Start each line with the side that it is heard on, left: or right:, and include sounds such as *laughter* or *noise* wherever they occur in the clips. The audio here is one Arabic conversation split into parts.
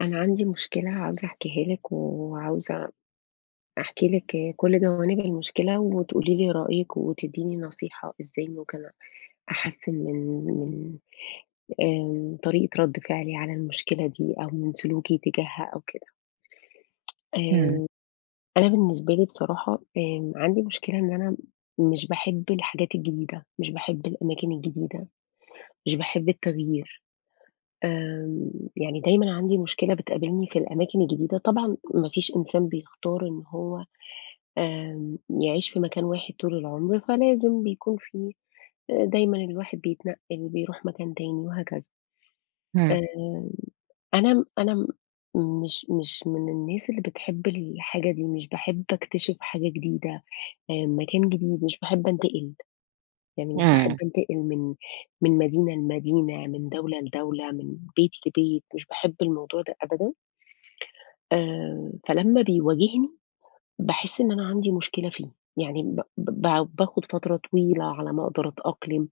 left: أنا عندي مشكلة عاوزة أحكيها لِك، وعاوزة أحكي لِك كُلّ جوانب المشكلة، وتقولي لي رأيِك، وتدّيني نصيحة إزّاي ممكن أحسِّن من من ال آمم، طريقة ردّ فِعلي على المشكلة دي أو من سلوكي تجاهها أو كده *tsk*
right: امم.
left: آمم، أنا بالنسبة لي بصراحة آمم، عندي مشكلة إن أنا مش باحب الحاجات الجديدة، مش باحب الأماكن الجديدة، مش باحب التغيير. آمم، يعني دايمًا عندي مشكلة بتقابلني في الأماكن الجديدة، طبعًا ما فيش إنسان بيختار إن هو آمم، يعيش في مكان واحد طول العمر، فلازم بيكون في دايمًا الواحد بيتنقِّل، بيروح مكان تاني وهكذا.
right: امم.
left: آمم، أنا م أنا م مش مش من الناس اللي بتحب الحاجة دي، مش باحب أكتشف حاجة جديدة آآ، مكان جديد، مش باحب أنتقل. يعني مش باحب
right: امم.
left: أنتقل من من مدينة لمدينة، من دولة لدولة، من بيت لبيت، مش باحب الموضوع ده أبدًا آآ فلمّا بيواجهني، باحس إن أنا عندي مشكلة فيه، يعني ب ب ب باخد فترة طويلة على ما أقدر أتأقلم،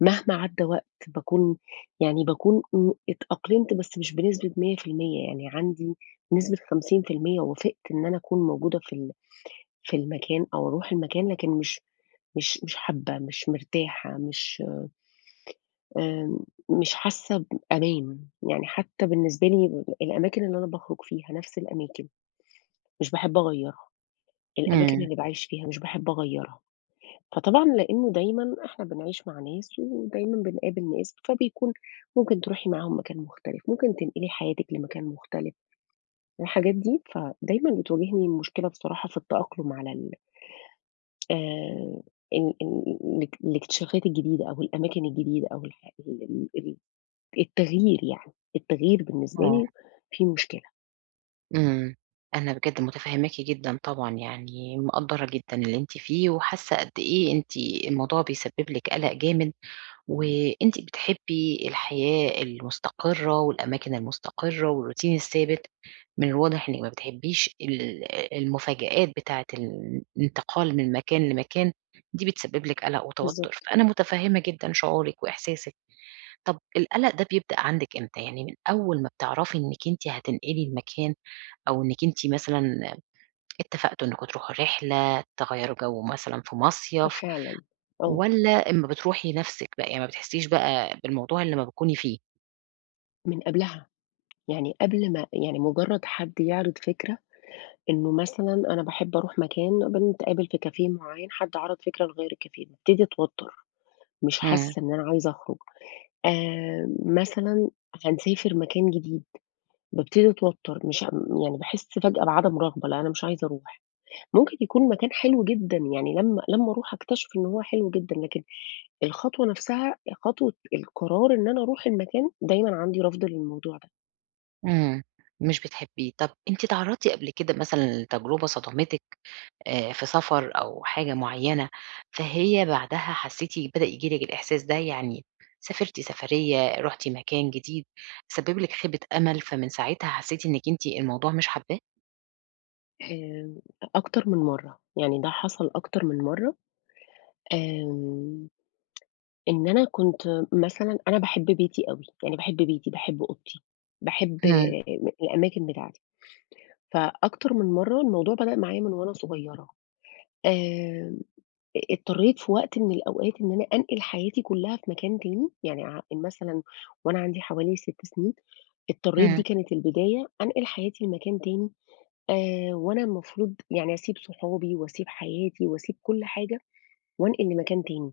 left: مهما عدّى وقت باكون يعني باكون امم، اتأقلمت بس مش بنسبة 100% يعني عندي نسبة 50% وافقت إن أنا أكون موجودة في ال في المكان أو أرُوح المكان لكن مش مش مش حابة، مش مرتاحة، مش آمم، مش حاسة بأمان، يعني حتى بالنسبة لي الأماكن اللي أنا باخرُج فيها نَفس الأماكن، مش باحب أغيرها. الأماكن
right: امم.
left: اللي باعيش فيها مش باحب أغَيَّرها. فطبعًا لإنه دايمًا إحنا بنعيش مع ناس ودايمًا بنقابل ناس، فبيكون ممكن تِرُوحي معاهم مكان مختلف، ممكن تنقلي حياتِك لمكان مختلف، الحاجات دي فدايمًا بتواجهني مشكلة بصراحة في التأقلم على ال آآ، ال ال الاك الاكتِشافات الجديدة، أو الأماكن الجديدة أو ال ال ال التَغيير يعني. التَغيير بالنسبة
right: آه.
left: لي فيه مشكلة.
right: إمم، أنا بجَد متفهماكِ جدًا طبعًا يعني، مِقَدّرة جدًا اللي أنتِ فيه، وحاسة قد إيه أنتِ الموضوع بيسبب لِك قلق جامد، و أنتِ بتحبي الحياة المستقرة، والأماكن المستقرة والروتين الثابت. من الواضح إنِك ما بتحبيش ال المفاجآت بتاعة ال الانتقال من مكان لمكان، دي بتسبب لك قلق وتوتر.
left: بالضبط.
right: فأنا متفهمة جدًا شعورِك وإحساسِك. طَب القلق ده بيبدأ عندِك إمتى؟ يعني من أول ما بتعرفي إنِك أنتِ هتنقلي المكان أو إنِك أنتِ مثلًا اتفقتوا إنكم تروحوا رحلة، تغيّروا جو مثلًا في مصيف،
left: فعلًا، أه.
right: والّا أما بتروحي نَفْسِك بَقى يعني ما بتحسيش بَقى بالموضوع إلا أما بتكوني فيه؟
left: من قبلها. *tsk* يعني قبل ما يعني مجرد حد يعرض فكرة إنه مثلًا أنا باحب أروح مكان، بنتقابل في cafe معين، حد عَرَض فكرة نغيّر الcafe، بابتدي أتوتر، مش
right: إمم.
left: حاسة إن أنا عايزة أخرج، آآ مثلًا هنسافر مكان جديد، بابتدي أتوتر، مش أم يعني باحس فجأة بعدم رغبة، لا أنا مش عايزة أروح. ممكن يكون مكان حلو جدًا، يعني لمّا لمّا أروح أكتشف إن هو حلو جدًا، لكن الخطوة نَفْسها، خطوة القرار إن أنا أروح المكان دايمًا عندي رفض للموضوع ده.
right: إمم، مش بتحبيه. طَب أنتِ اتعرضتِ قبل كده مثلًا لتجربة صدمتِك آآ في سفر أو حاجة معينة، فهي بعدها حسيتِ بدأ ييجي لِك الإحساس ده؟ يعني سافرتِ سفرية، رُحتِ مكان جديد، سبِب لِك خيبة أمل، فمن ساعتها حسيتِ إنِك أنتِ الموضوع مش حاباه؟
left: آآ أكتر من مرّة، يعني ده حصَل أكتر من مرّة. آمم *tsk* إن أنا كنت مثلًا أنا باحب بيتي أوي يعني باحب بيتي، باحب أوضتي، باحب
right: همم.
left: الأماكن بتاعتي. فأكتر من مرّة الموضوع بدأ معايا من وأنا صغيرة. آمم آآ اضطريت في وقت من الأوقات إن أنا أنقل حياتي كُلّها في مكان تاني، يعني ع مثلًا وأنا عندي حوالي 6 سنين، اضطريت
right: همم.
left: دي كانت البداية أنقل حياتي لمكان تاني، آآ وأنا المفروض يعني أسيب صحابي وأسيب حياتي وأسيب كُلّ حاجة، وأنقل لمكان تاني.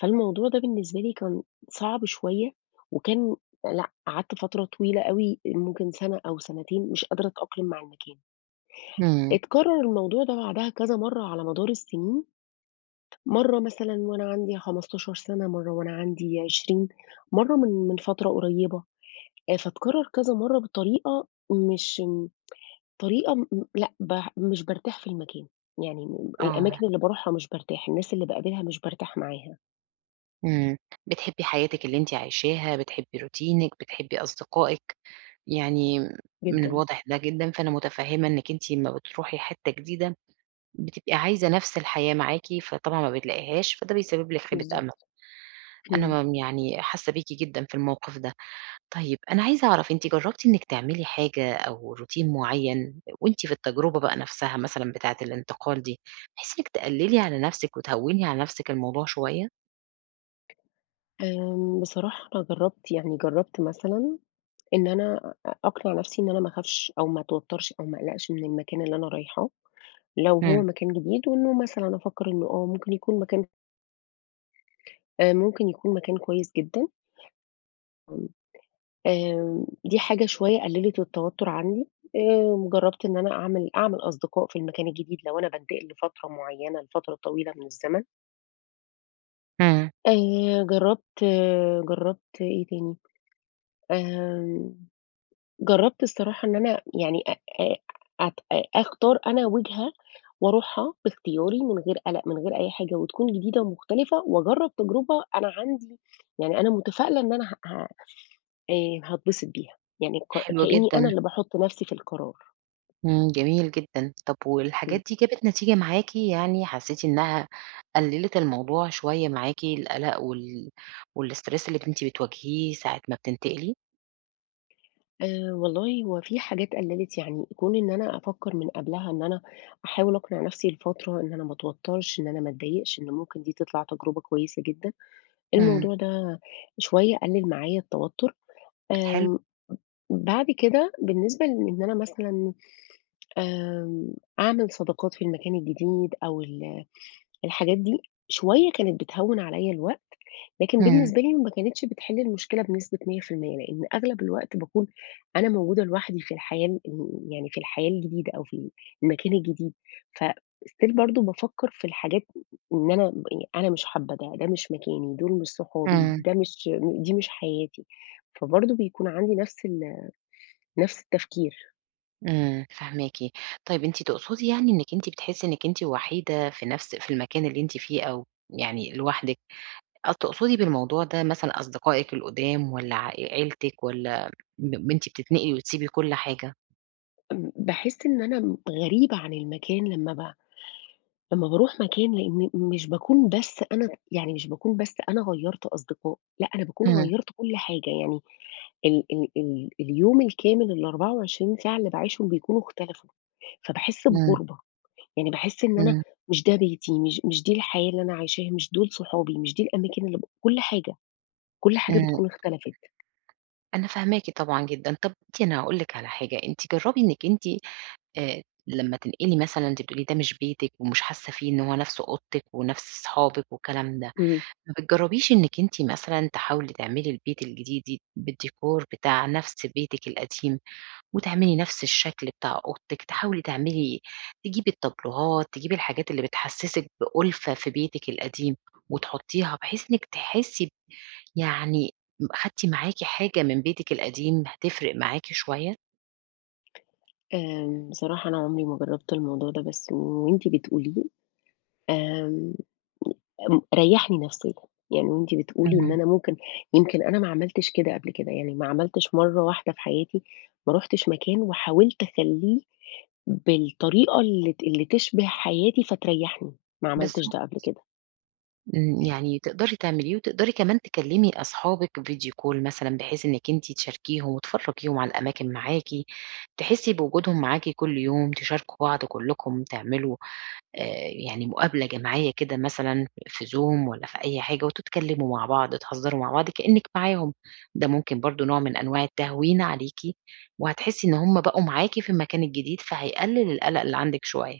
left: فالموضوع ده بالنسبة لي كان صعب شوية، وكان لأ قعدت فترة طويلة أوي، ممكن سَنة أو سنتين مش قادرة أتأقلم مع المكان.
right: إمم.
left: اتكرر الموضوع ده بعدها كذا مرّة على مدار السنين. مرّة مثلًا وأنا عندي 15 سَنة، مرّة وأنا عندي 20 مرّة من من فترة قريبة. آآ فاتكرر كذا مرّة بطريقة مش م طريقة م لأ ب مش بارتاح في المكان. يعني
right: آه.
left: الأماكن اللي بارُوحها مش بارتاح، الناس اللي باقابلها مش بارتاح معاها.
right: إمم، بتحبّي حياتِك اللي أنتِ عايشاها، بتحبّي روتينِك، بتحبّي أصدقائِك. يعني من
left: جدًا.
right: الواضح ده جدًا، فأنا متفهّمة إنِك أنتِ أمّا بتروحي حِتّة جديدة بتبقي عايزة نَفْس الحياة معاكِ، فطبعًا ما بتلاقيهاش، فده بيسبّب لِك خيبة أمل.
left: بالضبط. اهم.
right: أنا م يعني حاسّة بيكِ جدًا في الموقِف ده. طيب، أنا عايزة أعرَف، أنتِ جرّبتِ إنِك تعملي حاجة أو روتين معيّن، وأنتِ في التجربة بقى نَفْسها مثلًا بتاعة الانتقال دي، بحيث إنِك تقلّلي على نَفْسِك وتهوِّني على نَفْسِك الموضوع شوية؟
left: آمم، بصراحة أنا جرّبت، يعني جرّبت مثلًا إن أنا أ أقنع نَفْسي إن أنا ما أخافش أو ما أتوتّرش أو ما أقلَقش من المكان اللي أنا رايحاه لو
right: إمم.
left: هو مكان جديد، وإنه مثلًا أفكّر إنّه آه، ممكن يكون مكان آآ ممكن يكون مكان كويس جدًا. *unintelligible* آمم، دي حاجة شوية قلّلت التوتُّر عندي آآ وجرّبت إن أنا أعمل أعمل أصدقاء في المكان الجديد لو أنا بانتقل لفترة معيّنة لفترة طويلة من الزمن.
right: إمم.
left: آآ جرّبت، جرّبت إيه تاني؟ آمم، جرّبت الصراحة إن أنا يعني أ أ أت أ أختار أنا وِجهة وأرُوحها باختياري من غير قلَق، من غير أي حاجة، وتكُون جديدة ومختلِفة، وأجرّب تجربة أنا عندي يعني أنا متفائلة إن أنا ه ه آآ هاتبسط بيها. يعني ك
right: حلو
left: كأني أنا
right: جدًا.
left: اللي باحُط نَفْسي في القرار.
right: إمم، جميل جدًا. طَب
left: إمم.
right: والحاجات دي جابت نتيجة معاكِ يعني؟ حسّيتِ إنها قلّلت الموضوع شوية معاكِ، القلق وال والstress اللي أنتِ بتواجهيه ساعة ما بتنتقلي؟
left: آآ والله هو في حاجات قَلِّلِت يعني، كون إن أنا أفكَّر من قبلها إن أنا أحاول أقنع نَفْسي لفترة إن أنا ما أتوترش، إن أنا ما أتضايقش، إن ممكن دي تِطْلِع تجربة كويسة جدًا.
right: إمم.
left: الموضوع ده شوية قلل معايا التوتر.
right: حلو.
left: آمم بعد كده بالنسبة لإن أنا مثلًا، آمم أعمل صداقات في المكان الجديد أو ال آآ الحاجات دي شوية كانت بتهوِّن عليِّ الوقت، لكن
right: إمم.
left: بالنسبة لي ما كانتش بتحل المشكلة بنسبة 100%، لأن أغلب الوقت باكون أنا موجودة لوحدي في الحياة ال يعني في الحياة الجديدة أو في ال المكان الجديد. فstill برضه بافكّر في الحاجات إن أنا أنا مش حابة ده، ده مش مكاني، دول مش صحابي،
right: إمم.
left: ده مش دي مش حياتي. فبرضه بيكون عندي نَفْس ال نَفْس التفكير.
right: إمم، فاهماكِ. طيب أنتِ تقصدي يعني إنِك أنتِ بتحسي إنِك أنتِ وحيدة في نَفْس في المكان اللي أنتِ فيه أو يعني لوحدِك، آه تقصدي بالموضوع ده مثلًا أصدقائِك القُدام والّا ع عيلتك والّا ب أنتِ بتنتقلي وتسيبي كل حاجة؟
left: إمم باحس إن أنا غريبة عن المكان لما ب لما باروح مكان، لأن مش باكون بس أنا يعني مش باكون بس أنا غيّرت أصدقاء، لأ، أنا باكون
right: إمم.
left: غيّرت كل حاجة، يعني ال-ال ال اليوم الكامل ال24 ساعة اللي باعيشهم بيكونوا اختلفوا، فباحس
right: إمم.
left: بغربة، يعني باحس إن أنا
right: إمم.
left: مش ده بيتي مش مش دي الحياة اللي أنا عايشاها، مش دول صحابي، مش دي الأماكن اللي ب كل حاجة، كل حاجة
right: إمم.
left: بتكون اختلفِت.
right: أنا فاهماكِ طبعًا جدًا. طَب *unintelligible* أنا هاقول لِك على حاجة، أنتِ جرّبي إنِك أنتِ آآ لما تنتقلي مثلًا أنتِ بتقولي ده مش بيتِك ومش حاسة فيه إن هو نَفْس أوضتِك ونَفْس صحابِك والكلام ده،
left: إمم.
right: ما بتجربيش إنِك أنتِ مثلًا تحاولي تعملي البيت الجديد دي بالdecor بتاع نَفْس بيتِك القديم، وتعملي نَفْس الشكل بتاع أوضتِك، تحاولي تعملي تجيبي التابلوهات، تجيبي الحاجات اللي بتحسسِك بألفة في بيتِك القديم، وتحطيها بحيث إنِك تحسي ب يعني م خَدتِ معاكِ حاجة من بيتِك القديم هتفرق معاكِ شوية؟
left: آآ بصراحة أنا عمري ما جربت الموضوع ده، بس وأنتِ بتقوليه آآ م ريحني نفسيًا، يعني وأنتِ بتقولي إن
right: امم.
left: أنا ممكن يمكن أنا ما عملتش كده قبل كده، يعني ما عملتش مرّة واحدة في حياتي، ما رُحتش مكان وحاولت أخليه بالطريقة اللي ت اللي تشبه حياتي فتريحني، ما عملتش
right: بالضبط.
left: ده قبل كده.
right: امم. يعني تقدري تعمليه، وتقدري كمان تكلمي أصحابِك video call مثلًا، بحيث إنكِ أنتِ تشاركيهم وتفرجيهم على الأماكن معاكِ، تحسي بوجودهم معاكِ كل يوم، تشاركوا بعض كلكم تعملوا، آآ، يعني مقابلة جماعية كده مثلًا في Zoom والَّا في أي حاجة، وتتكلموا مع بعض، تهزروا مع بعض كأنِك معاهم. ده ممكن برضو نوع من أنواع التهوين عليكِ، وهتحسي إن همُ بقوا معاكِ في المكان الجديد فهيقلل القلق اللي عندِك شوية.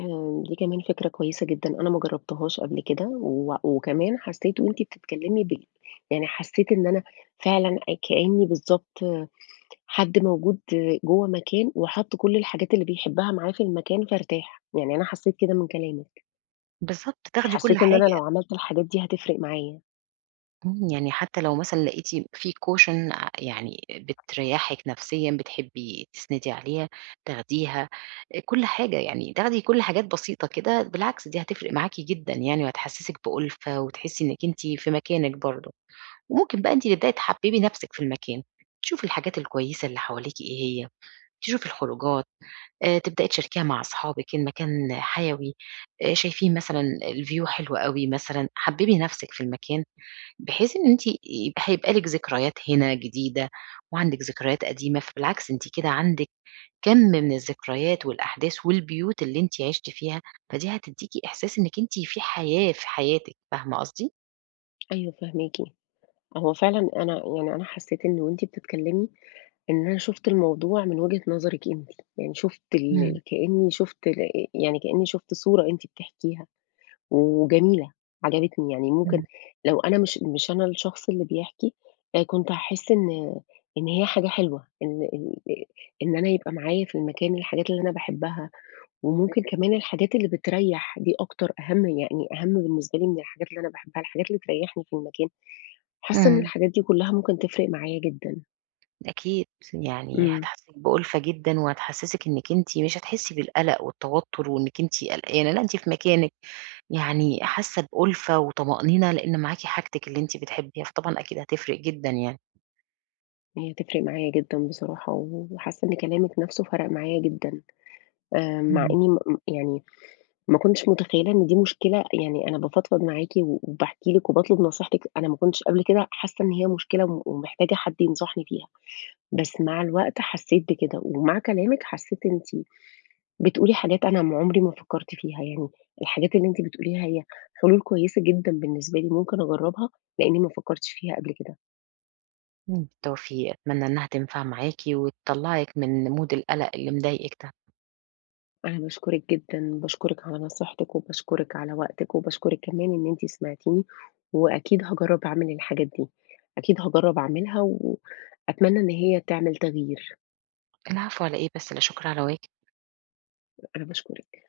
left: آآ دي كمان فكرة كويسة جدًا أنا ما جربتهاش قبل كده، و وكمان حسيت وأنتِ بتتكلمي بال يعني حسيت إن أنا فعلًا كأني بالضبط حد موجود جوّه مكان وحَط كل الحاجات اللي بيحبها معاه في المكان فارتاح، يعني أنا حسيت كده من كلامِك.
right: بالضبط، تاخدي كل
left: حسيت إن أنا
right: حاجة.
left: لو عملت الحاجات دي هتفرِق معايا.
right: إمم. يعني حتى لو مثلًا لقيتِ في cousin ع يعني بتريّحِك نفسيًا، بتحبي تسندي عليها، تاخديها، آآ كل حاجة يعني، تاخدي كل حاجات بسيطة كده، بالعكس دي هتفرِق معاكِ جدًا يعني وهتحسسِك بأُلفة، وتحسّي إنِّك أنتِ في مكانِك برضو. وممكن بقى أنتِ تبدئي تحببي نفْسِك في المكان، تشوفي الحاجات الكويسة اللي حواليكِ إيه هي، تشوفي الخروجات آآ تبدئي تشاركيها مع أصحابِك إن مكان حيوي، آآ شايفين مثلًا الview حلو أوي مثلًا، حببي نفْسِك في المكان بحيث إن أنتِ آآ هيبقى لِك ذكريات هنا جديدة، وعندِك ذكريات قديمة. فبالعكس أنتِ كده عندِك كمْ من الذكريات والأحداث والبيوت اللي أنتِ عِشتِ فيها، فدي هتديكِ إحساس إنِّك أنتِ في حياة في حياتِك، فاهمة قصدي؟
left: أيوه، فاهماكِ. هو فعلًا أنا يعني أنا حسيت إن وأنتِ بتتكلمي، إن أنا شُفت الموضوع من وجهة نظرِك أنتِ، يعني شُفت
right: إمم.
left: ال كأني شُفت ال ي يعني كأني شُفت صورة أنتِ بتحكيها، وجميلة، عجبتني يعني، ممكن
right: إمم.
left: لو أنا مش مش أنا الشخص اللي بيحكي، أ كنت هاحس إن إن هي حاجة حلوة، ال ال آآ إن أنا يبقى معايا في المكان الحاجات اللي أنا باحبها، وممكن كمان الحاجات اللي بتريّح، دي أكتر، أهَم يعني أهَم بالنسبة لي من الحاجات اللي أنا باحبها، الحاجات اللي تريّحني في المكان. حاسّة إن
right: إمم.
left: الحاجات دي كلها ممكن تفرِق معايا جدًا.
right: أكيد، يعني
left: أمم.
right: هتحسّسِك بأُلفة جدًا وهتحسّسِك إنِك أنتِ، مش هتحسّي بالقلق والتوتُّر وإنِك أنتِ قلقانة، لأ أنتِ في مكانِك يعني حاسّة بأُلفة وطمأنينة، لإن معاكِ حاجتِك اللي أنتِ بتحبّيها، فطبعًا أكيد هتفرِق جدًا يعني.
left: هي هتفرِق معايا جدًا بصراحة و وحاسّة إن كلامِك نَفْسه فرَق معايا جدًا، آآ مع
right: إمم.
left: إني م م يعني ما كنتش متخيّلة إن دي مشكلة، يعني أنا بافضفض معاكِ و وباحكي لِك وباطلب نصيحتِك، أنا ما كنتش قبل كده حاسّة إن هي مشكلة وم ومحتاجة حد ينصحني فيها، بس مع الوقت حسّيت بكده ومع كلامِك حسّيت أنتِ بتقولي حاجات أنا ما عُمري ما فكّرت فيها يعني، الحاجات اللي أنتِ بتقوليها هي حلول كويسة جدًا بالنسبة لي ممكن أجرّبها لإني ما فكّرتش فيها قبل كده.
right: إمم، بالتوفيق، أتمنّى إنها تنفع معاكِ وتطلّعِك من mood القلق اللي مضايقِك ده.
left: أنا باشكرِك جدًا، باشكرِك على نصيحتِك وباشكرِك على وقتِك وباشكرِك كمان إن أنتِ سمِعتيني وأكيد هاجرّب أعمل الحاجات دي، أكيد هاجرّب أعملها وأتمنّى إن هي تعمل تغيير.
right: العفو على إيه بس، لا شُكر على واجب.
left: أنا باشكرِك.